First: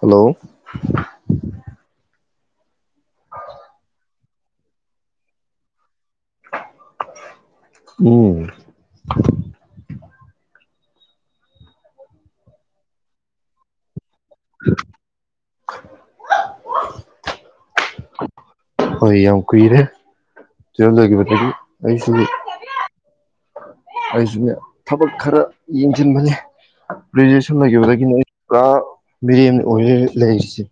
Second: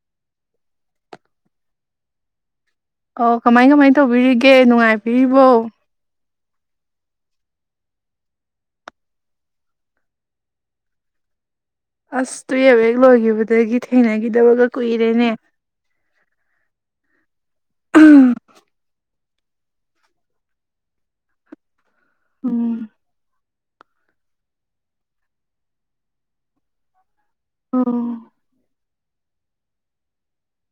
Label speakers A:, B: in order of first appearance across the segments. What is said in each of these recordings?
A: Hello [unintelligible]
B: ꯑꯣ ꯀꯃꯥꯏ ꯀꯃꯥꯏ ꯇꯧꯕꯤꯔꯤꯒꯦ ꯅꯨꯡꯉꯥꯏꯕꯤꯔꯤꯕꯣ
A: ꯎꯝ
B: ꯑꯁ ꯇꯨꯌꯦꯜ ꯋꯦꯛ ꯂꯣꯏꯈꯤꯕꯗꯒꯤ ꯊꯦꯡꯅꯈꯤꯗꯕꯒ ꯀꯨꯏꯔꯦꯅꯦ
A: ꯍꯣꯏ ꯌꯥꯎ ꯀꯅꯦꯦ ꯆꯗ ꯃ ꯑꯩ ꯁꯤꯒꯤ
B: ꯎꯝ
A: ꯑꯩꯁꯨꯅꯦ ꯊꯕꯛ ꯈꯔ ꯌꯦꯡꯁꯤꯟꯕꯅꯦ ꯒ꯭ꯔꯦꯖꯨꯌꯦꯦꯁꯟ ꯂꯩꯈꯤꯕꯗꯒꯤꯅꯤ ꯑꯩ
B: ꯑꯣ
A: ꯄꯨꯔꯥ ꯃꯤꯔ ꯑꯣꯏ ꯂꯩꯁꯤ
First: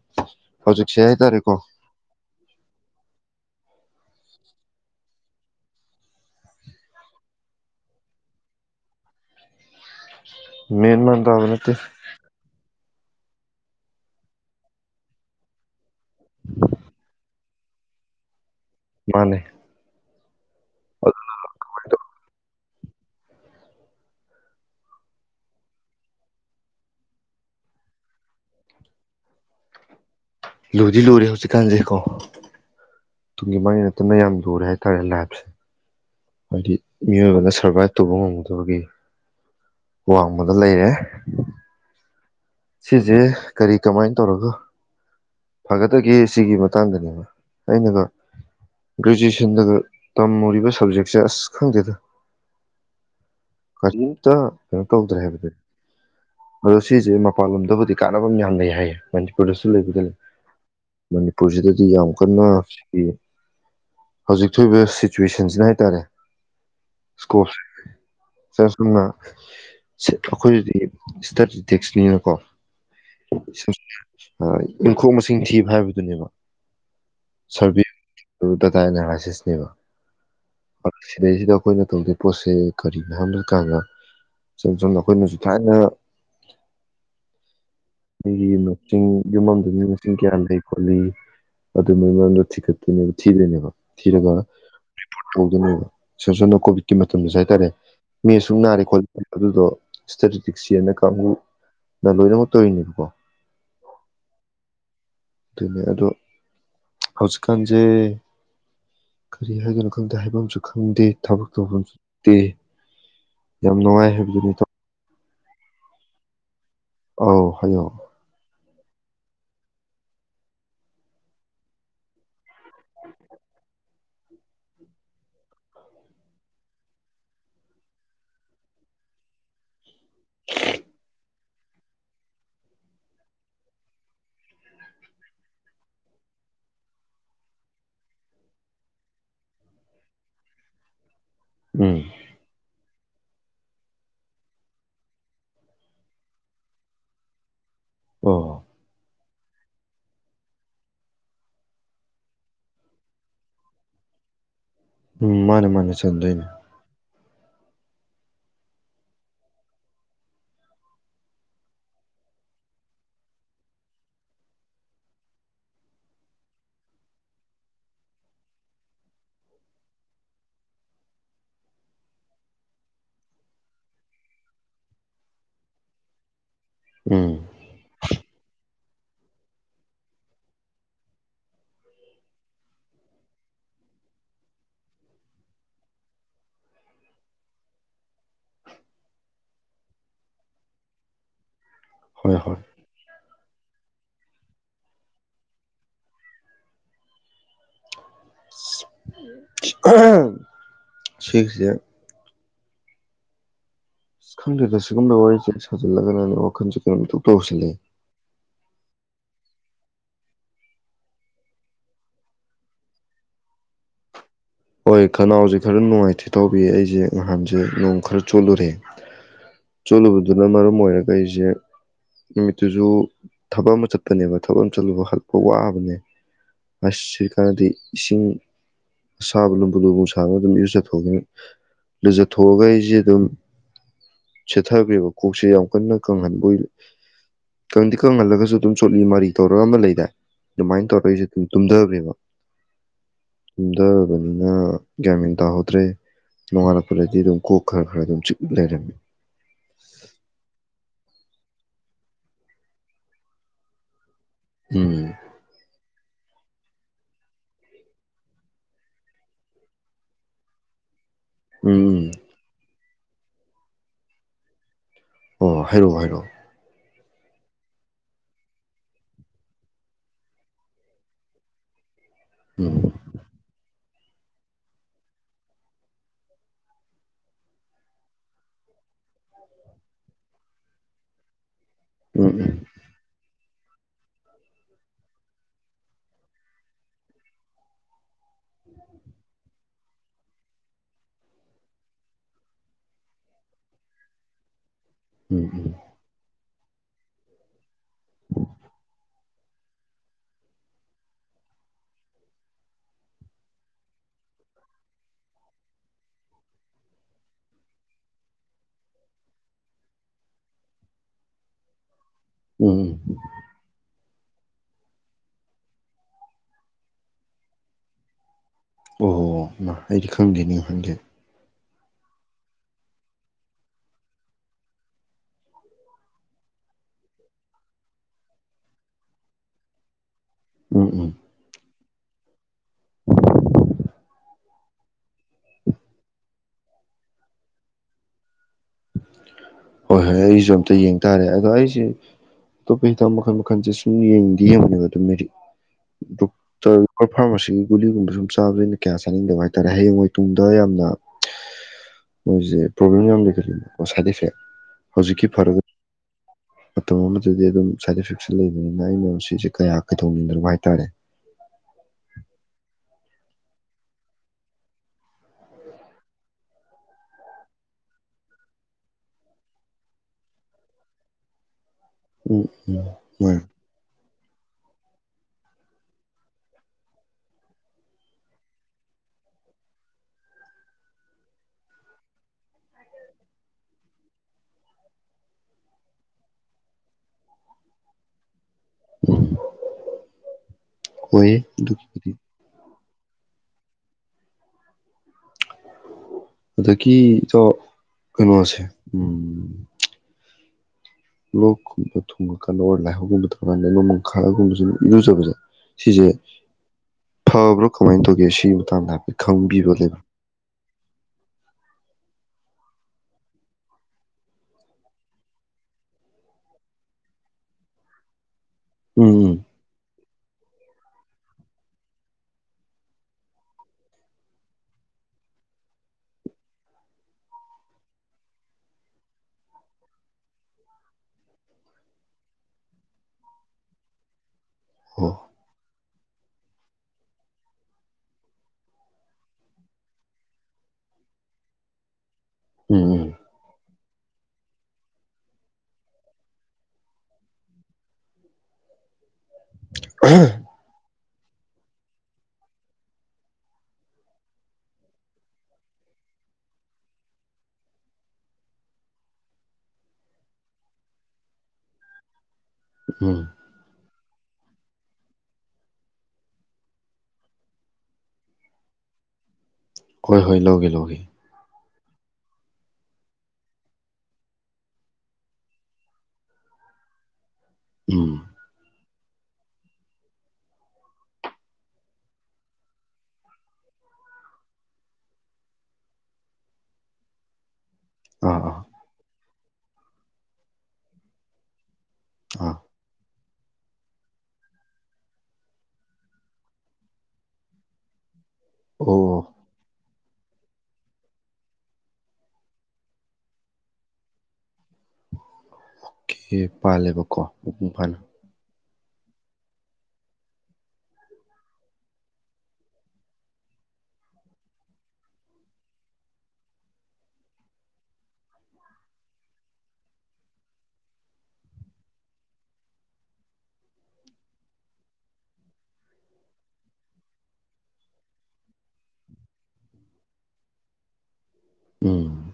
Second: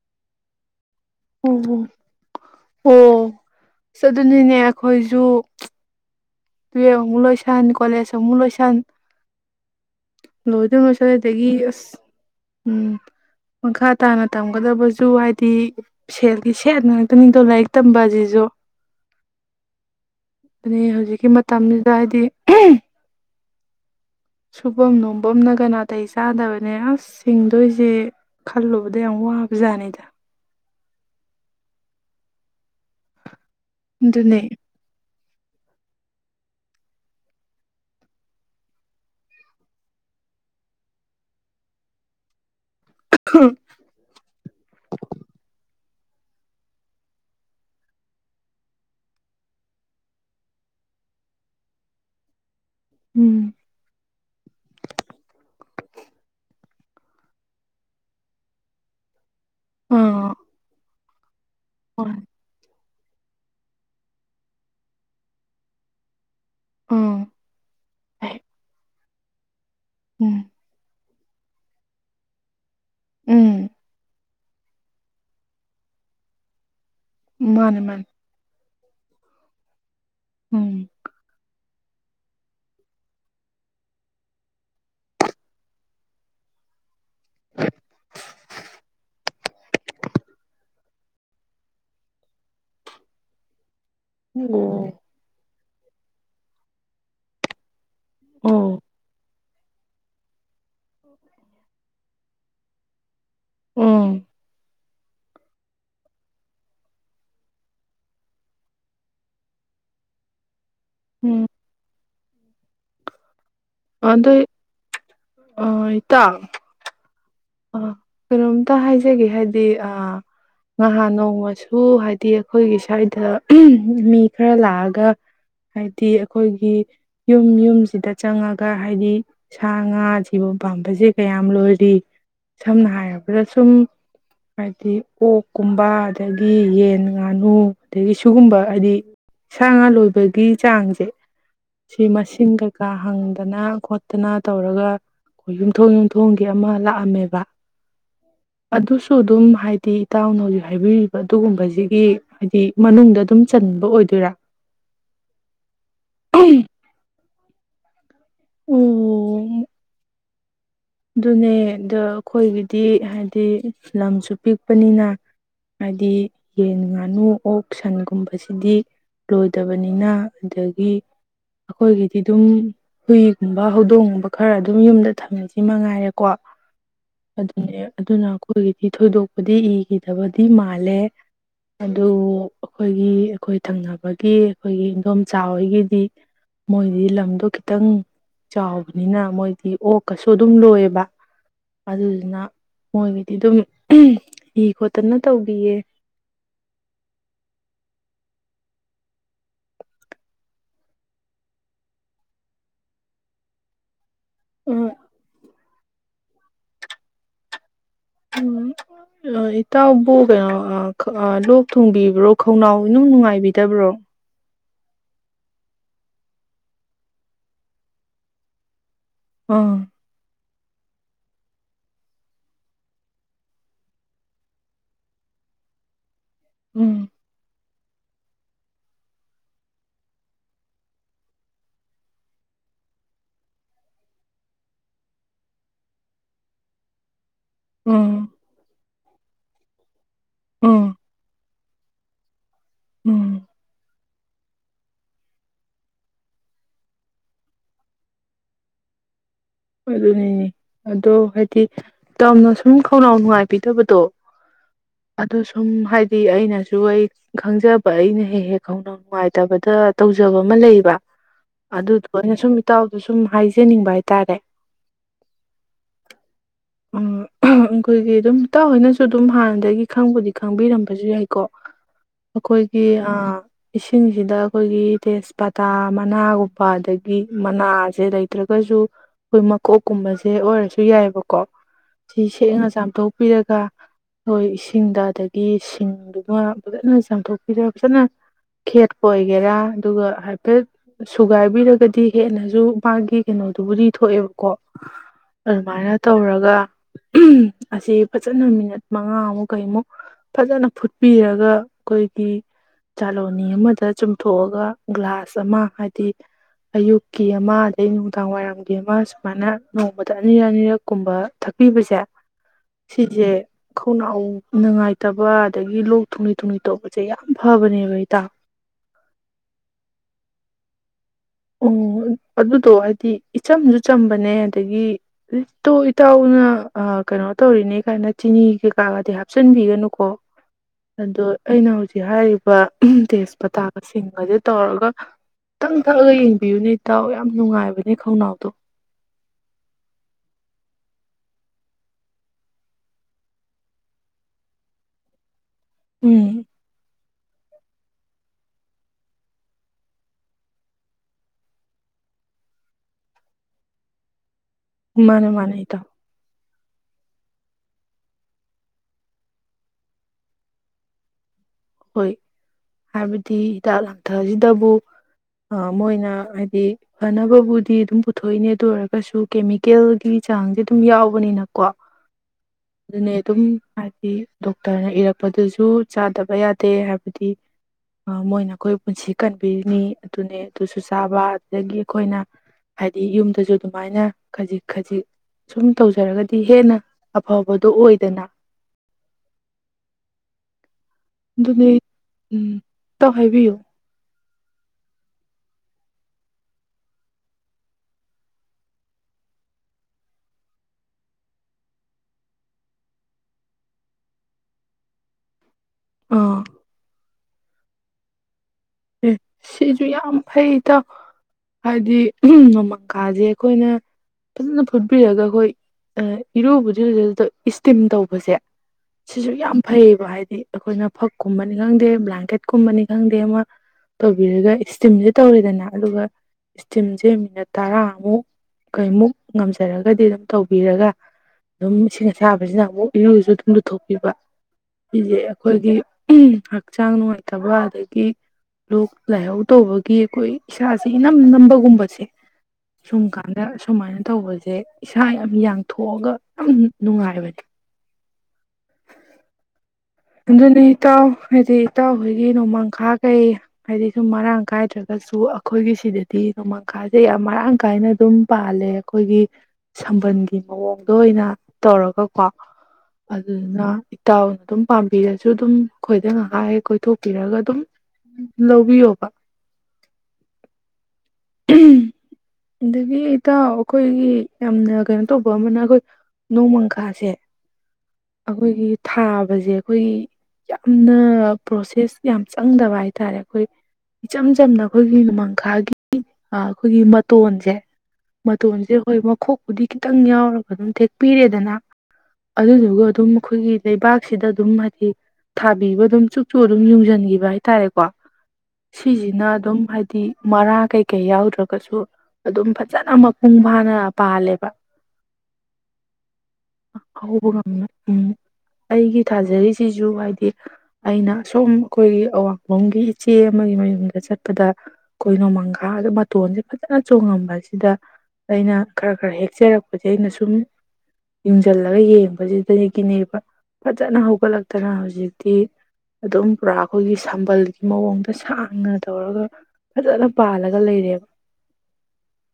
A: ꯍꯧꯖꯤ ꯆ ꯇꯔꯤꯈꯣ
B: ꯑꯣ ꯑꯗꯨꯅꯤꯅꯦ ꯑꯩꯈꯣꯏꯁꯨ ꯇꯨꯋ ꯃꯨ ꯂꯣꯏ ꯁꯥꯟ ꯀꯣꯦꯖ ꯑꯣ ꯃꯨ ꯂꯣꯏ ꯁꯥꯟ ꯂꯣꯏꯗ
A: ꯃꯦꯟ
B: ꯂꯣꯏꯁꯦ
A: ꯃꯥꯟ ꯇꯥꯕ
B: ꯊꯗꯒꯤ
A: ꯅꯠꯇꯦ
B: ꯑꯁ ꯎꯝ ꯃꯈꯥ ꯇꯥꯅ ꯇꯝꯒꯗꯕꯁꯨ ꯍꯥꯏꯗꯤ ꯁꯠ ꯁꯦꯠꯅ ꯉꯇ ꯅꯤꯡꯊꯧ ꯂꯥꯏꯔꯤꯛ ꯇꯝꯕ ꯑꯁꯤꯁꯨ
A: ꯃꯥꯅꯦ
B: ꯑ ꯍꯧꯖꯤꯛ ꯃꯇꯝꯁꯤꯗ ꯍꯥꯏꯗꯤ ꯎ ꯁꯨꯐꯝꯝ ꯅꯣꯝꯝꯕꯝꯅꯒ ꯅꯥꯇꯩ ꯆꯥꯗꯕꯅꯦ ꯑꯁ ꯁꯤꯡꯗꯣꯏꯁꯦ ꯈꯜꯂꯨꯕꯗ ꯌꯥꯝ ꯋꯥꯕ ꯖꯥꯠꯅꯤꯗ
A: ꯂꯨꯗꯤ ꯂꯨꯔꯦ ꯍꯧꯖꯤꯛꯀꯥꯟꯁꯦꯀꯣ ꯇꯨꯡꯒꯤ ꯃꯥꯥꯡꯒꯤ ꯅꯠꯇꯅ
B: ꯑꯗꯨꯅꯦ
A: ꯌꯥꯝꯨꯨꯔꯦ ꯍꯥꯏꯇꯥꯔꯦ ꯂꯑꯦ ꯍꯥꯏꯗꯤ ꯃꯤꯑꯣꯏꯕꯅ ꯁꯔꯚꯥꯏꯚ ꯇꯧꯕ ꯉꯝꯒꯗꯕꯒꯤ ꯋꯥꯡꯃꯗ ꯂꯩꯔꯦ ꯁꯤꯁꯦ ꯀꯔꯤ ꯀꯃꯥꯏꯅ ꯇꯧꯔꯒ ꯐꯒꯗꯒꯦ ꯁꯤꯒꯤ ꯃꯇꯥꯡꯗꯅꯦꯕ ꯑꯩꯅꯒ ꯒ꯭ꯔꯦꯖꯨꯑꯦꯁꯟꯗꯒ ꯇꯝꯃꯨꯔꯤꯕ ꯁꯕꯖꯦꯛꯁꯦ ꯑꯁ ꯈꯪꯗꯦꯗ
B: ꯎꯝ
A: ꯀꯔꯤꯝꯇ ꯀꯩꯅꯣ ꯇꯧꯗ꯭ꯔꯦ ꯍꯥꯏꯕꯗꯤ ꯃꯗꯨꯨꯁꯤꯁ ꯃ ꯄꯥꯜꯂꯝꯗꯕꯨꯗꯤ ꯀꯥꯟꯅꯕ ꯌꯥꯝ ꯂꯩ ꯍꯥꯏꯌꯦ ꯃꯣꯏꯗꯤ ꯀꯁꯨꯅꯕꯨꯦ
B: ꯑꯥ
A: [inaudible] ꯄꯨꯨꯔꯁꯤꯗꯗꯤ
B: ꯍꯣꯏ
A: ꯌꯥꯝ ꯀꯟꯅ ꯍꯧꯖꯤꯛ ꯊꯣꯛꯏꯕ ꯁꯤꯆꯨꯋꯦꯁꯟꯁꯤꯅ ꯍꯥꯏꯇꯥꯔꯦ
B: ꯑꯥ ꯑꯩ
A: [unintelligible] [inaudible]
B: ꯎꯝ
A: [unintelligible] ꯏꯁ ꯇꯔ ꯇꯦꯛꯁꯅꯤ [unintelligible]
B: ꯎꯝ
A: [unintelligible] ꯏꯪꯈꯣꯛ ꯃꯁꯤꯡ ꯊꯕ ꯍꯥꯏꯕꯗꯨꯅꯦꯕ
B: ꯃꯥꯅꯤ -
A: ꯁꯔꯚꯦ
B: ꯃꯥꯅꯤ꯫
A: [unintelligible] ꯁꯤꯗꯩꯁꯤꯗ ꯑꯩꯈꯣꯏꯅ ꯇꯧꯗꯔꯤꯕ ꯄꯣꯠꯁꯦ ꯀꯔꯤꯅꯣ ꯍꯥꯏꯕ ꯀꯥꯟꯗ ꯏꯆꯝ ꯁꯝꯅ ꯑꯩꯈꯣꯏꯅꯁꯨ ꯊꯥꯏꯅ ꯑꯩꯒꯤꯆꯤꯡ ꯌꯨꯝꯐꯝꯗꯨ ꯃꯤ ꯃꯁꯤꯡ ꯀꯌꯥ ꯂꯩ ꯈꯣꯠꯂꯤ ꯑꯗꯨ ꯃ ꯃꯔꯝꯗ ꯊꯤꯈꯠꯇꯣꯏꯅꯦꯕ ꯊꯤꯗ꯭ꯔꯤꯅꯦꯕ ꯊꯤꯔꯒꯥ
B: ꯑꯣ
A: ꯔꯤꯄꯣꯔꯠ꯭ ꯇꯧ [unintelligible] ꯀꯣꯚꯤꯗꯀꯤ ꯃꯇꯝꯗꯁꯨ ꯍꯥꯏꯇꯥꯔꯦ ꯃꯤ ꯑꯁꯨꯨꯝ
B: ꯑꯣ
A: ꯅꯥꯔꯦ ꯈꯣꯠꯂ ꯑꯗꯨꯗꯣ ꯏꯁꯇꯗꯤ [unintelligible] ꯅ ꯂꯣꯏꯅꯃꯛ ꯇꯧꯔꯤꯅꯦꯕꯀꯣ
B: ꯎꯝ꯫
A: ꯑꯗꯨꯅꯦ ꯑꯗꯣ ꯍꯧꯖꯤꯛꯀꯥꯟꯁꯦ ꯀꯔꯤ ꯍꯥꯏꯗꯣꯏꯅꯣ ꯈꯪꯗꯦ ꯍꯥꯏꯕꯝꯁꯨ ꯈꯪꯗꯦ
B: ꯎꯝ
A: ꯊꯕꯛ ꯇꯧꯐꯝꯁꯨ ꯇꯦ ꯌꯥꯝ ꯅꯨꯡꯉꯥꯏ ꯍꯥꯏꯕꯗꯨꯅꯤ
B: ꯑꯣ ꯏꯇꯥꯎ
A: ꯑꯧ
B: ꯑ
A: ꯍꯥꯏꯌꯣ
B: ꯀꯩꯅꯣꯝꯇ ꯍꯥꯏꯖꯒꯦ ꯍꯥꯏ ꯍꯥꯏꯗꯤ ꯑ ꯉꯍꯥ ꯅꯣꯡꯃꯁꯨ ꯍꯥꯏꯗꯤ ꯑꯩꯈꯣꯏꯒꯤ ꯁ꯭ꯋꯥꯏꯗ ꯃꯤ ꯈꯔ ꯂꯥꯛꯑꯒ ꯍꯥꯏꯗꯤ ꯑꯩꯈꯣꯏꯒꯤ ꯌꯨꯝ ꯌꯨꯝꯁꯤꯗ ꯆꯪꯉꯒ ꯍꯥꯏꯗꯤ ꯁꯥ- ꯉꯥ ꯁꯤꯕ ꯄꯥꯝꯕꯁꯦ ꯀꯌꯥꯝ ꯂꯣꯏꯔꯤ ꯁꯝꯅ ꯍꯥꯏꯔꯕꯗ ꯁꯨꯝ ꯍꯥꯏꯗꯤ ꯑꯣꯛꯀꯨꯝꯕ ꯑꯗꯒꯤ ꯌꯦꯟ ꯉꯥꯅꯨ ꯑꯗꯒꯤ ꯁꯤꯒꯨꯝꯕ ꯍꯥꯏꯗꯤ ꯁꯥ ꯉꯥ ꯂꯣꯏꯕꯒꯤ ꯆꯥꯡꯁꯦ
A: ꯎꯝ
B: ꯁꯤ ꯃꯁꯤꯡ ꯀꯩꯀꯥ ꯍꯪꯗꯅ ꯈꯣꯠꯇꯅ ꯇꯧꯔꯒ ꯑꯩꯈꯣꯏ ꯌꯨꯝꯊꯣꯡ - ꯌꯨꯝꯊꯣꯡꯒꯤ ꯑꯃ
A: ꯑꯣ
B: ꯑꯗꯨꯁꯨ ꯑꯗꯨꯝ ꯍꯥꯏꯗꯤ ꯏꯇꯥꯎꯅ ꯍꯧꯖꯤꯛ ꯍꯥꯏꯕꯤꯔꯤꯕ ꯑꯗꯨꯒꯨꯝꯕꯁꯤꯒꯤ ꯍꯥꯏꯗꯤ ꯃꯅꯨꯡꯗ ꯑꯗꯨꯝ ꯆꯟꯕ ꯑꯣꯏꯗꯣꯏꯔꯥ
A: ꯎꯝ ꯃꯥꯅꯦ ꯃꯥꯅꯦ ꯆꯟꯗꯣꯏꯅꯦ
B: ꯑꯣ ꯑꯗꯨꯅꯦ ꯑꯗ ꯑꯩꯈꯣꯏꯒꯤꯗꯤ ꯍꯥꯏꯗꯤ ꯂꯝꯁꯨ ꯄꯤꯛꯄꯅꯤꯅ ꯍꯥꯏꯗꯤ ꯌꯦꯟ ꯉꯥꯅꯨ ꯑꯣꯛ ꯁꯟꯒꯨꯝꯕꯁꯤꯗꯤ ꯂꯣꯏꯗꯕꯅꯤꯅ ꯑꯗꯒꯤ ꯑꯩꯈꯣꯏꯒꯤꯗꯤ ꯑꯗꯨꯝ ꯍꯨꯏꯒꯨꯝꯕ ꯍꯧꯗꯣꯡꯒꯨꯝꯕ ꯈꯔ ꯑꯗꯨꯝ ꯌꯨꯝꯗ ꯊꯝꯖꯩ ꯁꯤ ꯃꯉꯥꯏꯔꯦꯀꯣ
A: ꯎꯝ
B: ꯑꯗꯨꯅꯦ ꯑꯗꯨꯅ ꯑꯩꯈꯣꯏꯒꯤꯗꯤ ꯊꯣꯏꯗꯣꯛꯄꯗꯤ ꯏꯈꯤꯗꯕꯗꯤ ꯃꯥꯜꯂꯦ ꯑꯗꯨ ꯑꯩꯈꯣꯏꯒꯤ ꯑꯩꯈꯣꯏ ꯊꯪꯅꯕꯒꯤ ꯑꯩꯈꯣꯏꯒꯤ ꯏꯪꯗꯣꯝ ꯆꯥꯎꯥꯕꯣꯏꯒꯤꯗꯤ ꯃꯣꯏꯗꯤ ꯂꯝꯗꯣ ꯈꯤꯇꯪ ꯆꯥꯎꯕꯅꯤꯅ ꯃꯣꯏꯗꯤ ꯑꯣꯛꯀꯁꯨ ꯑꯗꯨꯝ ꯂꯣꯏꯌꯦꯦꯕ
A: ꯍꯣꯏ
B: ꯑꯗꯨꯅ
A: ꯍꯣꯏ
B: ꯃꯣꯕꯤ ꯑꯗꯨꯝ ꯍ ꯈꯣꯠꯇꯅ ꯇꯧꯕꯤꯌꯦ
A: ꯁꯤꯁꯦ ꯑ ꯈꯪꯗꯦꯗ ꯁꯤꯒꯨꯝꯕ ꯋꯥꯔꯤꯁꯦ ꯊꯥꯖꯤꯜꯂꯒꯅ ꯑꯅ ꯋꯥꯈꯜꯟꯁꯤ ꯀꯩꯅꯣꯝꯇꯇꯧꯁꯤꯜꯂꯦ
B: ꯏꯇꯥꯎꯕꯨ ꯀꯩꯅꯣ ꯂꯣꯛ ꯊꯨꯡꯕꯤꯕ꯭ꯔꯣ ꯈꯧꯅꯥꯎ ꯏꯅꯨꯡ ꯅꯨꯡꯉꯥꯏꯕꯤꯗꯕ꯭ꯔꯣ
A: ꯍꯣꯏ ꯈꯅꯥꯎꯁꯦ ꯈꯔ ꯅꯨꯡꯉꯥꯏꯇꯦ ꯇꯧꯕꯤ ꯑꯩꯁꯦ ꯅꯍꯥꯟꯁꯦ ꯅꯣꯡ ꯈꯔ ꯆꯣꯠꯂꯨꯔꯦ
B: ꯑꯥ
A: ꯆꯂꯣ ꯑꯗꯨꯅ ꯃꯔꯝ ꯑꯣꯏꯔꯒ ꯑꯩꯁꯦ ꯅꯨꯃꯤꯠꯇꯨꯁꯨ ꯊꯕꯛ ꯑꯃ ꯆꯠꯄꯅꯦꯕ ꯊꯕꯛ ꯑꯃ ꯆꯠꯂꯨꯕ ꯍꯛꯄ ꯋꯥꯕꯅꯦ
B: ꯎꯝ
A: ꯑꯁ ꯀꯥꯟꯗꯤ ꯏꯁꯤꯡ ꯁꯥꯕ ꯂꯨꯝꯕꯨ ꯂꯨꯕꯨ ꯁꯥꯕ ꯑꯗꯨꯝ ꯌꯨꯖꯠꯊꯣꯛꯈꯤꯕꯦꯅꯤ ꯂꯨꯖꯠꯊꯣꯛꯑꯒ ꯑꯩꯁꯦ ꯑꯗꯨꯝ ꯁꯦꯠꯊꯈ꯭ꯔꯦꯕ ꯀꯣꯛꯁꯦ ꯌꯥꯝ ꯀꯟꯅ ꯀꯪꯍꯟꯕ ꯑꯣꯏ ꯈꯪꯗꯤ
B: ꯎꯝ
A: ꯀꯪꯍꯜꯂꯒꯁꯨ ꯑꯗꯨꯝ ꯁꯣꯠꯂꯤ ꯃꯥꯔꯤ ꯇꯧꯔ ꯑꯃ ꯂꯩꯗꯥ ꯑꯗꯨꯃꯥꯏꯅ
B: ꯎꯝ
A: ꯇꯧꯔ ꯑꯩꯁꯦ ꯑꯗꯨꯝ ꯇꯨꯝꯊꯅꯦꯕ
B: ꯎꯝ
A: ꯇꯨꯝ ꯑꯗꯨꯅ ꯒ꯭ꯌꯥꯃꯤꯡ ꯇꯥꯍꯧꯗ꯭ꯔꯦ ꯅꯣꯡꯉꯥꯜꯂꯛꯄꯗꯗꯤ ꯑꯗꯨꯝ ꯀꯣꯛ ꯈꯔ ꯈꯔ ꯑꯗꯨꯝ ꯂꯩꯔꯝꯃꯤ
B: ꯑꯗꯨꯅꯤꯅꯦ ꯑꯗꯣ ꯍꯥꯏꯗꯤ ꯇꯝꯅ ꯁꯨꯝ ꯈꯧꯅꯥꯎ ꯅꯨꯡꯉꯥꯏꯕꯤꯗꯕꯗꯣ
A: ꯎꯝ
B: ꯑꯗꯣ ꯁꯨꯝ ꯍꯥꯏ ꯁꯤ ꯑꯩꯅꯁꯨ ꯑꯩ ꯈꯪꯖꯕ ꯑꯩꯅ ꯍꯦꯛ ꯍꯦꯛ ꯍꯧꯅ ꯅꯨꯡꯉꯥꯏꯇꯕꯗ ꯇꯧꯖꯕ ꯑꯃ ꯂꯩꯕ
A: ꯎꯝ ꯎꯝ
B: ꯑꯗꯨꯅ ꯁꯨꯝ ꯏꯇꯥꯎꯗꯣ ꯁꯨꯝ ꯍꯥꯏꯖꯅꯤꯡꯕ ꯍꯥꯏꯇꯥꯔꯦ
A: ꯑꯣ ꯍꯥꯏꯔꯛꯑꯣ ꯍꯥꯏꯔꯛꯑꯣ
B: ꯎꯝ ꯑꯩꯈꯣꯏꯒꯤ ꯑꯗꯨꯝꯇ ꯍꯣꯏꯅꯁꯨ ꯑꯗꯨꯝ ꯍꯥꯟꯅꯗꯒꯤ ꯈꯪꯕꯨꯗꯤ ꯈꯪꯕꯤꯔꯝꯕꯁꯨ ꯌꯥꯏꯀꯣ ꯑꯩꯈꯣꯏꯒꯤ
A: ꯎꯝ
B: ꯑ ꯏꯁꯤꯡꯁꯤꯗ ꯑꯩꯈꯣꯏꯒꯤ ꯇꯦꯖꯄꯇꯥ ꯃꯅꯥꯒꯨꯝꯕ ꯑꯗꯒꯤ ꯃꯅꯥꯁꯦ ꯂꯩꯇ꯭ꯔꯒꯁꯨ ꯑꯩꯈꯣꯏ ꯃꯀꯣꯛꯀꯨꯝꯕꯁꯦ ꯑꯣꯏꯔꯁꯨ ꯌꯥꯏꯑꯕꯀꯣ ꯁꯤ
A: ꯎꯝ
B: ꯁꯦꯡꯅ ꯆꯥꯝꯊꯣꯛꯄꯤꯔꯒ ꯍꯈꯣꯏ ꯏꯁꯤꯡꯗ ꯑꯗꯒꯤ ꯁꯤꯡꯗꯨꯒ ꯐꯖꯅ ꯆꯥꯝꯊꯣꯛꯄꯤꯔꯒ ꯐꯖꯅ ꯈꯦꯠꯄ ꯑꯣꯏꯒꯦꯔꯥ ꯑꯗꯨꯒ ꯍꯥꯏꯐꯦꯠ ꯁꯨꯒꯥꯏꯕꯤꯔꯒꯗꯤ ꯍꯦꯟꯅꯁꯨ ꯃꯥꯒꯤ ꯀꯩꯅꯣꯗꯨꯕꯨꯗꯤ ꯊꯣꯛꯑꯦꯕꯀꯣ
A: ꯎꯝ
B: ꯑꯗꯨꯃꯥꯏꯅ ꯇꯧꯔꯒ ꯑꯁꯤ ꯐꯖꯅ ꯃꯤꯅꯠ ꯃꯉꯥꯃꯨꯛ ꯀꯩꯃꯨꯛ ꯐꯖꯅ ꯐꯨꯠꯄꯤꯔꯒ ꯑꯩꯈꯣꯏꯒꯤ ꯆꯥꯂꯣꯅꯤ ꯑꯃꯗ ꯆꯨꯝꯊꯣꯛꯑꯒ ꯒ꯭ꯂꯥꯁ ꯑꯃ ꯍꯥꯏꯗꯤ ꯑꯌꯨꯛꯀꯤ ꯑꯃ ꯑꯗꯩ ꯅꯨꯡꯗꯥꯡ ꯋꯥꯏꯔꯝ ꯕꯤ ꯑꯃ ꯁꯨꯃꯥꯏꯅ ꯅꯣꯡꯃꯗ ꯑꯅꯤꯔꯛ ꯑꯅꯤꯔꯛ ꯀꯨꯝꯕ ꯊꯛꯄꯤꯕꯁꯦ
A: ꯎꯝ ꯎꯝ ꯎꯝ
B: ꯁꯤꯖꯦ ꯀꯅꯥꯎ ꯅꯨꯡꯉꯥꯏꯇꯕ ꯑꯗꯒꯤ ꯂꯣꯛ ꯊꯨꯡꯅꯤꯡ ꯊꯨꯡꯅꯤꯡ ꯇꯧꯕꯁꯦ ꯌꯥꯝ ꯐꯕꯅꯦꯕ ꯏꯇꯥ
A: ꯑꯣꯍꯣ ꯑꯩꯗꯤ ꯈꯪꯗꯦ ꯅꯤꯡ ꯈꯪꯒꯦ
B: ꯑꯣ ꯑꯗꯨꯗꯣ ꯍꯥꯏꯗꯤ ꯏꯆꯝꯁꯨ ꯆꯝꯕꯅꯦ ꯑꯗꯒꯤ ꯏꯇꯣ ꯏꯇꯥꯎꯅ ꯀꯩꯅꯣ ꯇꯧꯔꯤꯅꯦ ꯀꯥꯏꯅ ꯆꯤꯅꯤ ꯀꯩꯀꯥꯒꯗꯤ ꯍꯥꯞꯆꯤꯟꯕꯤꯒꯅꯨꯀꯣ
A: ꯎꯝ ꯎꯝ
B: ꯑꯗꯣ ꯑꯩꯅ ꯍꯧꯖꯤꯛ ꯍꯥꯏꯔꯤꯕ ꯇꯦꯖꯄꯇꯥꯒꯁꯤꯡꯒꯁꯦ ꯇꯧꯔꯒ ꯈꯤꯇꯪ ꯊꯛꯑꯒ ꯌꯦꯡꯕꯤꯌꯨꯅꯦ ꯏꯇꯥꯎ ꯌꯥꯝ ꯅꯨꯡꯉꯥꯏꯕꯅꯦ ꯈꯧꯅꯥꯎꯗꯣ
A: ꯍꯣꯏ ꯍꯣꯏ ꯑꯩꯁꯨ ꯑꯝꯇ ꯌꯦꯡ ꯇꯥꯔꯦ ꯑꯗꯣ ꯑꯩꯁꯦ ꯑꯇꯣꯞꯄ ꯍꯤꯇꯥꯛ ꯃꯈꯜ ꯃꯈꯜꯁꯦ ꯁꯨꯝ ꯌꯦꯡꯗꯤ ꯌꯦꯡꯅꯦꯕ ꯑꯗꯨꯝꯔꯤ
B: ꯎꯝ
A: ꯣꯛꯛꯇ ꯑꯩꯈꯣꯏ ꯐꯥꯔꯃꯥꯁꯤꯒꯤ ꯒꯨꯂꯤꯒꯨꯝꯕ ꯁꯨꯝ ꯆꯥꯕꯕꯁꯤꯅ ꯀꯌꯥ ꯆꯥꯅꯤꯡꯗꯕ ꯍꯥꯏꯇꯥꯔꯦ ꯍꯌꯦꯡ ꯍꯣꯏ ꯇꯨꯡꯗ ꯌꯥꯝꯅ ꯃꯣꯏꯁꯦ ꯄ꯭ꯔꯣꯕ꯭ꯂꯦꯝ ꯌꯥꯝ ꯂꯩꯈꯜꯂꯤꯕꯀꯣ ꯁꯥꯏꯠ ꯏꯐꯦꯛ
B: ꯃꯥꯅꯦ
A: ꯍꯧꯖꯤꯛꯀꯤ
B: ꯃꯥꯅꯦ
A: ꯐꯔꯒ
B: ꯏꯇ
A: ꯃꯇꯝ ꯑꯃꯗꯗꯤ ꯑꯗꯨꯝ ꯁꯥꯏꯠ ꯏꯐꯦꯛꯁ ꯂꯩꯕꯅꯤꯅ ꯑꯩꯅ ꯃꯁꯤꯁꯦ ꯀꯌꯥ ꯀꯥꯏꯊꯣꯛꯃꯤꯟꯅꯔꯨꯕ ꯍꯥꯏꯇꯥꯔꯦ
B: ꯍꯣꯏ ꯍꯥꯏꯕꯗꯤ ꯍꯤꯗꯥꯛ ꯂꯥꯡꯊꯛꯁꯤꯗꯕꯨ ꯃꯣꯏꯅ ꯍꯥꯏꯗꯤ ꯐꯅꯕꯕꯨꯗꯤ ꯑꯗꯨꯝ ꯄꯨꯊꯣꯛꯏꯅꯦ ꯑꯗꯨ ꯑꯣꯏꯔꯒꯁꯨ ꯀꯦꯃꯤꯀꯦꯜꯒꯤ ꯆꯥꯡꯁꯦ ꯑꯗꯨꯝ ꯌꯥꯎꯕꯅꯤꯅ ꯀꯣ
A: ꯎꯝ ꯎꯝ
B: ꯑꯗꯨꯅꯦ
A: ꯍꯣꯏ
B: ꯑꯗꯨꯝ ꯍꯥꯏꯗꯤ ꯗꯣꯛꯇꯔꯅ ꯏꯔꯛꯄꯗꯁꯨ ꯆꯥꯗꯕ ꯌꯥꯗ ꯐ ꯇꯦ ꯍꯥꯏꯕꯗꯤ ꯃꯣꯏꯅ ꯑꯩꯈꯣꯏ ꯄꯨꯟꯁꯤ ꯀꯟꯕꯤꯅꯤ ꯑꯗꯨꯅꯦ ꯑꯗꯨꯁꯨ ꯆꯥꯕ ꯑꯗꯨꯗꯒꯤ ꯑꯩꯈꯣꯏꯅ ꯍꯥꯏꯗꯤ ꯌꯨꯝꯗꯁꯨ ꯑꯗꯨꯃꯥꯏꯅ ꯈꯖꯤꯛ ꯈꯖꯤꯛ ꯁꯨꯝ ꯇꯧꯖꯔꯒꯗꯤ ꯍꯦꯟꯅ ꯑꯐꯕꯗꯨꯣ ꯑꯣꯏꯗꯅ
A: ꯍ
B: ꯇ ꯍꯥꯏꯕꯤꯌꯨ
A: ꯑꯗꯗꯒꯤ ꯆ ꯀꯩꯅꯣ ꯑꯁꯦ ꯎꯝ ꯂꯣꯛꯀꯨꯝꯕ ꯊꯨꯡꯉꯀꯥꯟꯗ ꯑꯣꯔ ꯂꯥꯏꯍꯧꯒꯨꯝꯕ ꯊꯧꯀꯥꯟꯗ ꯅꯣꯡꯃꯪ ꯈꯥꯔꯒꯨꯝꯕꯁꯨ ꯑꯗꯨꯝ ꯏꯔꯨꯖꯕꯁꯦ ꯁꯤꯖꯦ
B: ꯑꯥ
A: ꯐꯕ꯭ꯔꯣ ꯀꯃ ꯇꯧ ꯀꯦꯁꯤ
B: ꯑꯦ ꯁꯤꯁꯨ ꯌꯥꯝ ꯐꯩ ꯇꯥꯎ ꯍꯥꯏꯗꯤ ꯅꯃꯪꯀꯥꯁꯦ ꯑꯩꯈꯣꯏꯅ ꯐꯖꯅ ꯐꯨꯠꯕꯤꯔꯒ ꯑꯩꯈꯣꯏ ꯏꯔꯨꯕꯗꯤꯨꯗ ꯏꯁꯇꯤꯝ ꯇꯧꯕꯁꯦ
A: ꯎꯝ
B: ꯁꯤꯁꯨ
A: ꯎꯝ
B: ꯌꯥꯝ ꯐꯩꯌꯦꯕ ꯍꯥꯏꯗꯤ ꯑꯩꯈꯣꯏꯅ ꯐꯛꯀꯨꯝꯕꯅꯤ ꯈꯪꯗꯦ ꯕ꯭ꯂꯥꯡꯀꯦꯠꯀꯨꯝꯕꯅꯤ ꯈꯪꯗꯦ ꯑꯃꯥ ꯇꯧꯕꯤꯔꯒ ꯏꯁꯇꯤꯝꯁꯦ ꯇꯧꯔꯦꯗꯅ ꯑꯗꯨꯒ ꯏꯁꯇꯤꯝꯁꯦ ꯃꯤꯅꯠ ꯇꯔꯥꯃꯨꯛ ꯀꯩꯃꯨꯛ ꯉꯝꯖꯔꯒꯗꯤ ꯑꯗꯨꯝ ꯇꯧꯕꯤꯔꯒ ꯑꯗꯨꯝ ꯏꯁꯤꯡ ꯑꯁꯥꯕꯁꯤꯅ ꯑꯃꯨꯛ ꯏꯔꯨꯁꯨ ꯑꯗꯨꯝ ꯂꯨꯊꯣꯛꯄꯤꯕ
A: ꯑꯣ
B: ꯁꯤꯁꯦ ꯑꯩꯈꯣꯏꯒꯤ ꯎ ꯍꯛꯆꯥꯡ ꯅꯨꯡꯉꯥꯏꯇꯕ ꯑꯗꯒꯤ ꯂꯣꯛ ꯂꯥꯏꯍꯧ ꯇꯧꯕꯒꯤ ꯑꯩꯈꯣꯏ ꯏꯁꯥꯁꯦ ꯏꯅꯝ ꯅꯝꯕꯒꯨꯝꯕꯁꯦ
A: ꯎꯝ
B: ꯁꯨꯝꯀꯥꯟꯗ ꯁꯨꯃꯥꯏꯅ ꯇꯧꯕꯁꯦ ꯏꯁꯥ ꯌꯥꯝ ꯌꯥꯡꯊꯣꯛꯑꯒ ꯌꯥꯝ ꯅꯨꯡꯉꯥꯏꯕꯅꯦ ꯑꯗꯨꯅꯤ ꯏꯇꯥꯎ ꯍꯥꯏꯗꯤ ꯏꯇꯥꯎꯈꯣꯏꯒꯤ ꯅꯣꯡꯃꯥꯡꯈꯥ ꯀꯩ ꯍꯥꯏꯗꯤ ꯁꯨꯝ ꯃꯔꯥꯡ ꯀꯥꯏꯗ꯭ꯔꯒꯁꯨ ꯑꯩꯈꯣꯏꯒꯤ ꯁꯤꯗꯗꯤ ꯅꯣꯡꯃꯥꯡꯈꯥꯁꯦ ꯌꯥꯝ ꯃꯔꯥꯡ ꯀꯥꯏꯅ ꯑꯗꯨꯝ ꯄꯥꯜꯂꯦ ꯑꯩꯈꯣꯏꯒꯤ ꯁꯝꯕꯜꯒꯤ ꯃꯑꯣꯡꯗ ꯑꯣꯏꯅ ꯇꯧꯔꯒꯀꯣ
A: ꯎꯝ ꯎꯝ
B: ꯑꯗꯨꯅ ꯏꯠꯇꯥꯎꯅ ꯄꯥꯝꯕꯤꯗꯁꯨ ꯑꯗꯨꯝ ꯑꯩꯈꯣꯏꯗ ꯉꯥꯏꯍꯥꯏ ꯀꯣꯏꯊꯣꯛꯄꯤꯔꯒ ꯑꯗꯨꯝ ꯂꯧꯕꯤꯌꯣꯕ
A: ꯍꯣꯏ ꯍꯣꯏ ꯂꯧꯒꯦ ꯂꯧꯒꯦ
B: ꯑꯗꯒꯤ ꯏꯇꯥꯎ ꯑꯩꯈꯣꯏꯒꯤ ꯌꯥꯝꯅ ꯀꯩꯅꯣ ꯇꯧꯕ ꯑꯃꯅ ꯑꯩꯈꯣꯏ ꯅꯣꯡꯃꯪꯈꯥꯁꯦ
A: ꯎꯝ
B: ꯑꯩꯈꯣꯏꯒꯤ ꯊꯥꯕꯁꯦ ꯑꯩꯈꯣꯏꯒꯤ ꯌꯥꯝꯅ ꯄ꯭ꯔꯣꯁꯦꯁ ꯌꯥꯝ ꯆꯪꯗꯕ ꯍꯥꯏꯇꯥꯔꯦ ꯑꯩꯈꯣꯏ ꯏꯆꯝ ꯆꯝꯅ ꯑꯩꯈꯣꯏꯒꯤ ꯅꯃꯥꯡꯈꯥꯒꯤ ꯑꯥ ꯑꯈꯣꯏꯒꯤ ꯃꯇꯣꯟꯖꯦ
A: ꯑꯥ ꯑꯥ
B: ꯃꯇꯣꯟꯖꯦ ꯍꯣꯏ ꯃꯈꯣꯛꯄꯨꯗꯤ ꯈꯤꯇꯪ ꯌꯥꯎꯔꯒ ꯑꯗꯨꯝ ꯊꯦꯛꯄꯤꯔꯦꯗꯅꯥ
A: ꯑꯥ
B: ꯑꯗꯨꯗꯨꯒ ꯑꯗꯨꯝ ꯑꯈꯣꯏꯒꯤ ꯂꯩꯕꯥꯛꯁꯤꯗ ꯑꯗꯨꯝ ꯍꯥꯏꯗꯤ ꯊꯥꯕꯤꯕ ꯑꯗꯨꯝ ꯆꯨꯛ ꯆꯨ ꯑꯗꯨꯝ ꯌꯨꯡꯖꯟꯒꯤꯕ ꯍꯥꯏꯇꯥꯔꯦꯀꯣ꯫
A: ꯑꯣ
B: ꯁꯤꯖꯤꯅ ꯑꯗꯨꯝ ꯍꯥꯏ ꯇꯤ ꯃꯔꯥꯡ ꯀꯩ ꯀꯩ ꯌꯥꯎꯗ꯭ꯔꯒꯁꯨ ꯑꯗꯨꯝ ꯐꯖꯅ ꯃꯄꯨꯡ ꯐꯥꯅ ꯄꯥꯜꯂꯦꯕ꯫
A: ꯀꯦ ꯄꯥꯜꯂꯦꯕꯀꯣ
B: ꯍꯧꯕ
A: ꯃꯄꯨꯡ ꯐꯥꯅ꯫
B: ꯉꯝꯃꯦ ꯑꯩꯒꯤ ꯊꯥꯖꯔꯤꯁꯤꯖꯨ ꯍꯥꯏꯗꯤ ꯑꯩꯅ ꯑꯁꯨꯝ ꯑꯈꯣꯏꯒꯤ ꯑꯋꯥꯡꯂꯣꯝꯒꯤ ꯏꯆꯦ ꯑꯃꯒꯤ ꯃꯌꯨꯝꯗ ꯆꯠꯄꯗ ꯑꯈꯣꯏ ꯅꯣꯡꯃꯥꯡꯒ ꯈꯥꯗ ꯃꯇꯣꯟꯖꯦ ꯐꯖꯅ ꯆꯣꯡꯉꯝꯕꯖꯤꯗ ꯑꯩꯅ ꯈꯔ ꯈꯔ ꯍꯦꯛꯆꯔꯛꯄꯖꯦ ꯑꯩꯅ ꯁꯨꯝ ꯌꯦꯡꯖꯜꯂꯒ ꯌꯦꯡꯕꯖꯤꯗꯒꯤꯅꯦꯕ ꯐꯖꯅ ꯍꯧꯒꯠꯂꯛꯇꯅ ꯍꯨꯖꯤꯛꯇꯤ ꯑꯗꯨꯝ ꯄꯨꯔꯥ ꯑꯈꯣꯏꯒꯤ ꯁꯝꯕꯜꯒꯤ ꯃꯋꯣꯡꯗ ꯁꯥꯡꯅ ꯇꯧꯔꯒ ꯐꯖꯅ ꯄꯥꯜꯂꯒ ꯂꯩꯔꯦꯕ꯫
A: ꯎꯝ꯫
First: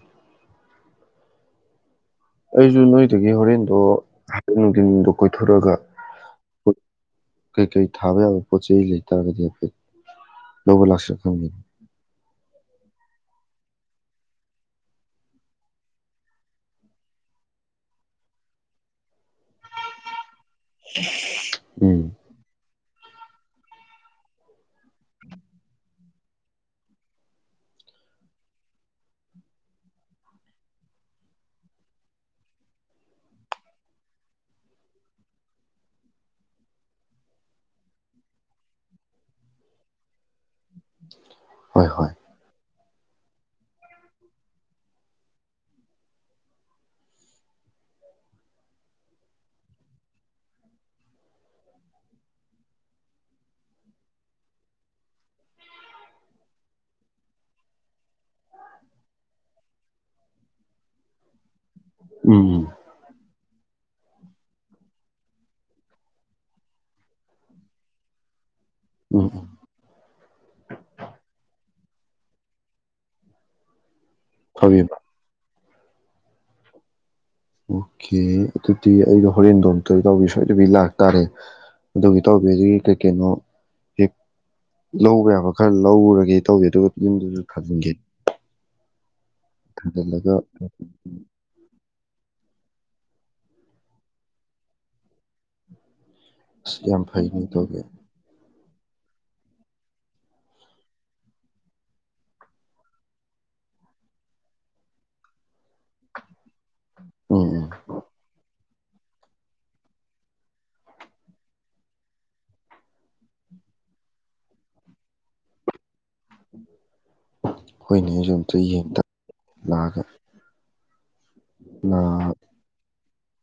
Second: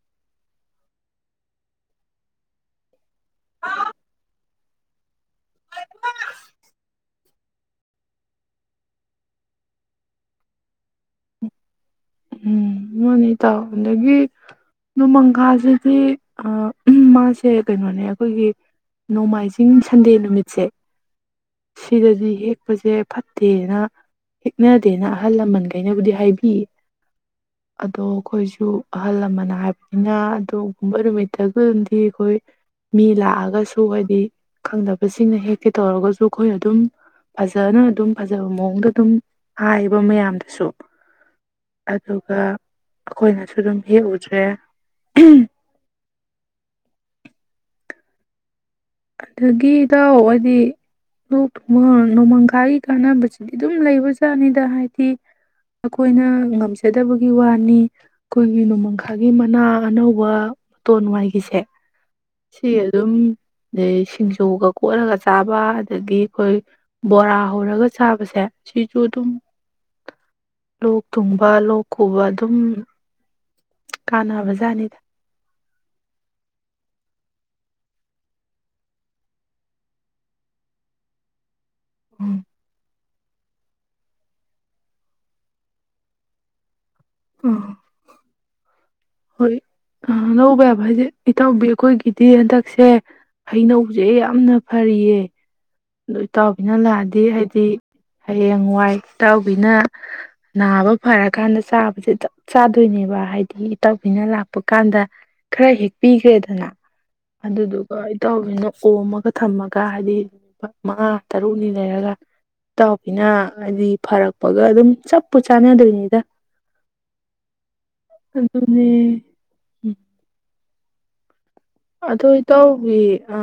A: ꯑꯩꯖꯨ ꯅꯣꯏꯗꯒꯤ ꯍꯣꯔꯦꯟꯗꯣ ꯍꯥꯏꯐꯦꯠ ꯅꯨꯡꯗꯤꯟꯗꯣ ꯀꯣꯏꯊꯣꯔꯛꯑꯒ ꯀꯩꯀꯩ ꯊꯥꯕ ꯌꯥꯕ ꯄꯣꯠ ꯆꯩ ꯂꯩꯇꯥꯔꯒꯗꯤ ꯍꯥꯏꯐꯦꯠ ꯂꯧꯕ ꯂꯥꯛꯁꯤꯔꯥ ꯈꯪꯗꯦꯅꯦ꯫
B: ꯇꯧ ꯑꯗꯒꯤ ꯅꯣꯡꯃꯪꯈꯥꯖꯤꯗꯤ ꯑꯥ ꯎꯝ ꯃꯥꯁꯦ ꯀꯩꯅꯣꯅꯦ ꯑꯈꯣꯏꯒꯤ ꯅꯣꯡꯃꯥꯏꯖꯤꯡ ꯁꯟꯗꯦ ꯅꯨꯃꯤꯠ ꯁꯦ
A: ꯎꯝ
B: ꯁꯤꯗꯗꯤ ꯍꯦꯛꯄꯖꯦ ꯐꯠꯇꯦꯅ ꯍꯤꯛꯅꯗꯦꯅ ꯑꯍꯜ ꯂꯃꯟꯒꯩꯅꯕꯨꯗꯤ ꯍꯥꯏꯕꯤꯌꯦ꯫ ꯑꯗꯣ ꯑꯩꯈꯣꯏꯁꯨ ꯑꯍꯜ ꯂꯃꯟ ꯍꯥꯏꯕꯅꯤꯅ ꯑꯗꯨꯒꯨꯝꯕ ꯅꯨꯃꯤꯠꯇꯒꯗꯤ ꯑꯩꯈꯣꯏ ꯃꯤ ꯂꯥꯛꯑꯒꯁꯨ ꯍꯥꯏꯗꯤ ꯈꯪꯗꯕꯁꯤꯡꯅ ꯍꯦꯛꯀꯦ ꯇꯧꯔꯒꯁꯨ ꯑꯩꯈꯣꯏ ꯑꯗꯨꯝ ꯐꯖꯅ ꯑꯗꯨꯝ ꯐꯖꯕ ꯃꯑꯣꯡꯗ ꯑꯗꯨꯝ ꯍꯥꯏꯌꯦꯕ ꯃꯌꯥꯝꯗꯨꯁꯨ
A: ꯍꯣꯏ ꯍꯣꯏ
B: ꯑꯗꯨꯒ ꯑꯩꯈꯣꯏꯅꯁꯨ ꯑꯗꯨꯝ ꯍꯦꯛꯎꯗ꯭ꯔꯦ ꯑꯗꯒꯤ ꯏꯇꯎ ꯍꯥꯏꯗꯤ ꯂꯣꯛ ꯊ ꯅꯣꯡꯃꯪꯈꯥꯒꯤ ꯀꯥꯟꯅꯕꯁꯤꯗꯤ ꯑꯗꯨꯝ ꯂꯩꯕꯖꯥꯠꯅꯤꯗ ꯍꯥꯏꯗꯤ ꯑꯩꯈꯣꯏꯅ ꯉꯝꯖꯗꯕꯒꯤ ꯋꯥꯅꯤ ꯑꯩꯈꯣꯏꯒꯤ ꯅꯣꯡꯃꯪꯈꯥꯒꯤ ꯃꯅꯥ ꯑꯅꯧꯕ ꯃꯇꯣꯟ ꯋꯥꯏꯒꯤꯁꯦ
A: ꯎꯝ ꯎꯝ
B: ꯁꯤ ꯑꯗꯨꯝ ꯑꯗꯩ ꯁꯤꯡꯖꯨꯒ ꯀꯣꯠꯂꯒ ꯆꯥꯕ ꯑꯗꯒꯤ ꯑꯩꯈꯣꯏ ꯕꯣꯔꯥ ꯍꯧꯔꯒ ꯆꯥꯕꯁꯦ ꯁꯤꯁꯨ
A: ꯎꯝ
B: ꯑꯗꯨꯝ
A: ꯎꯝ
B: ꯂꯣꯛ ꯊꯨꯡꯕ ꯂꯣꯛ ꯈꯨꯕ ꯑꯗꯨꯝ ꯀꯥꯟꯅꯕ
A: ꯐꯕꯤꯌꯨ
B: ꯖꯥꯠꯅꯤꯗ
A: ꯑꯣꯀꯦ ꯑꯗꯨꯗꯤ ꯑꯩꯗꯣ ꯍꯣꯔꯦꯟ ꯗꯣꯟꯇꯁꯗ ꯂꯥꯛꯇꯥꯔꯦ ꯑꯗꯨꯒꯤ ꯇꯧꯕꯤ ꯑꯗꯨꯒꯤꯩ ꯀꯩꯅꯣ ꯍꯦꯛ ꯂꯧꯕ ꯌꯥꯕ ꯈꯔ ꯂꯧꯔꯒꯦ ꯇꯧꯋꯤ ꯑꯗꯨꯒ ꯌꯨꯝꯗꯁꯨ
B: ꯑ
A: ꯊꯥꯖꯤꯟꯒꯦ
B: ꯍꯣꯏ ꯑ
A: ꯊꯥꯖꯤꯜꯂꯒ
B: ꯂꯧꯕꯧꯕꯕꯥꯏꯁꯦ ꯏꯇꯥꯎꯕꯣꯏꯒꯗꯦ ꯁꯦ ꯍꯩꯅꯧꯁꯦ ꯌꯥꯝꯅ ꯐꯔꯤꯌꯦ ꯑꯗꯨ ꯏꯇꯥꯎꯕꯤꯅ
A: ꯑꯁ ꯌꯥꯝ
B: ꯂꯥꯛꯑꯗꯤ
A: ꯐꯩꯅꯦ
B: ꯍꯥꯏꯗꯤ
A: ꯏꯇꯥꯎꯕꯤ
B: ꯍꯌꯦꯡ ꯋꯥꯏ ꯏꯇꯥꯎꯕꯤꯅ ꯅꯥꯕ ꯐꯔꯀꯥꯟꯗ ꯆꯥꯕꯁꯦ ꯆꯞ ꯆꯥꯗꯣꯏꯅꯦꯕ ꯍꯥꯏꯗꯤ ꯏꯇꯥꯎꯕꯤꯅ ꯂꯥꯛꯄ ꯀꯥꯟꯗ ꯈꯔ ꯍꯦꯛꯄꯤꯈ꯭ꯔꯦꯗ ꯑꯗꯨꯅ
A: ꯎꯝ ꯎꯝ
B: ꯑꯗꯨꯗꯨꯒ ꯑꯩ ꯇꯧꯔꯤꯅꯣ ꯀꯣꯝꯃꯒ ꯊꯝꯃꯒ ꯍꯥꯏꯗꯤ ꯃꯉꯥ ꯇꯔꯨꯛꯅꯤ ꯂꯩꯔꯒ ꯏꯇꯥꯎꯕꯤꯅ ꯍꯥꯏꯗꯤ ꯐꯔꯛꯄꯒ ꯑꯗꯨꯝ ꯆꯞꯄꯨ ꯆꯥꯟꯅꯗꯣꯏꯅꯤꯗ
A: ꯍꯣꯏꯅꯦ ꯑꯩꯁꯨ ꯑꯝꯇ
B: ꯑꯗꯨꯅꯦ
A: ꯌꯦꯡꯗ ꯂꯥꯛꯑꯒ [unintelligible]
B: ꯑꯗꯨ ꯏ ꯇꯥꯎꯋ ꯑ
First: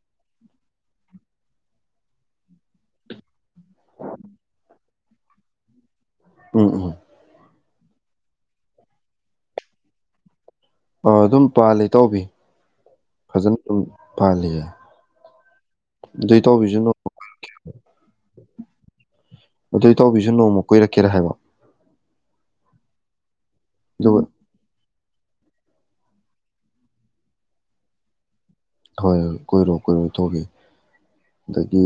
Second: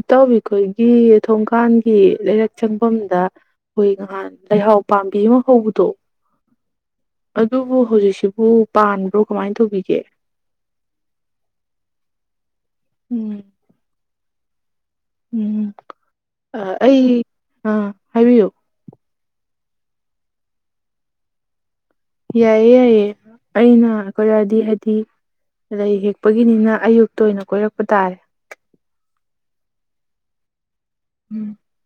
B: ꯏꯇꯥꯎꯕꯤꯈꯣꯏꯒꯤ ꯊꯣꯡꯀꯥꯟꯒꯤ ꯂꯩꯔꯛ ꯆꯪꯐꯝꯗ ꯍꯣꯏꯒ ꯍ ꯂꯩꯍꯥꯎ ꯄꯥꯝꯕꯤ ꯑꯃ ꯍꯧꯕꯗꯣ
A: ꯎꯝ ꯎ
B: ꯑꯗꯨꯕꯨ ꯍꯧꯖꯤꯛꯁꯤꯕꯨ ꯄꯥꯟꯕ꯭ꯔꯣ ꯀꯃꯥꯏꯅ ꯇꯧꯕꯤꯒꯦ
A: ꯑ ꯑꯗꯨꯝ ꯄꯥꯜꯂꯤ ꯏꯇꯥꯎꯕꯤ ꯐꯖꯅ ꯄꯥꯜꯂꯤ
B: ꯎꯝꯝ ꯑ
A: ꯅꯣꯡ
B: ꯑꯩ ꯑ ꯍꯥꯏꯕꯤꯌꯨ
A: ꯑꯗꯨꯏ ꯇꯥꯎꯕꯤꯁꯨ ꯅꯣꯡꯃ ꯀꯣꯏꯔꯛꯀꯦꯔ ꯍꯥꯏꯕ
B: ꯌꯥꯏꯌꯦ ꯌꯥꯏꯌꯦ ꯑꯩꯅ
A: ꯑꯗꯨꯒ
B: ꯑꯩꯈꯣꯏꯗꯗꯤ ꯂꯩ ꯍꯦꯛꯄꯒꯤꯅꯤꯅ ꯑꯌꯨꯛꯇ ꯑꯣꯏꯅ ꯀꯣꯏꯔꯛꯄ ꯇꯥꯔꯦ
A: ꯊꯣꯛꯒꯦ
B: ꯎꯝ
A: ꯑꯗꯒꯤ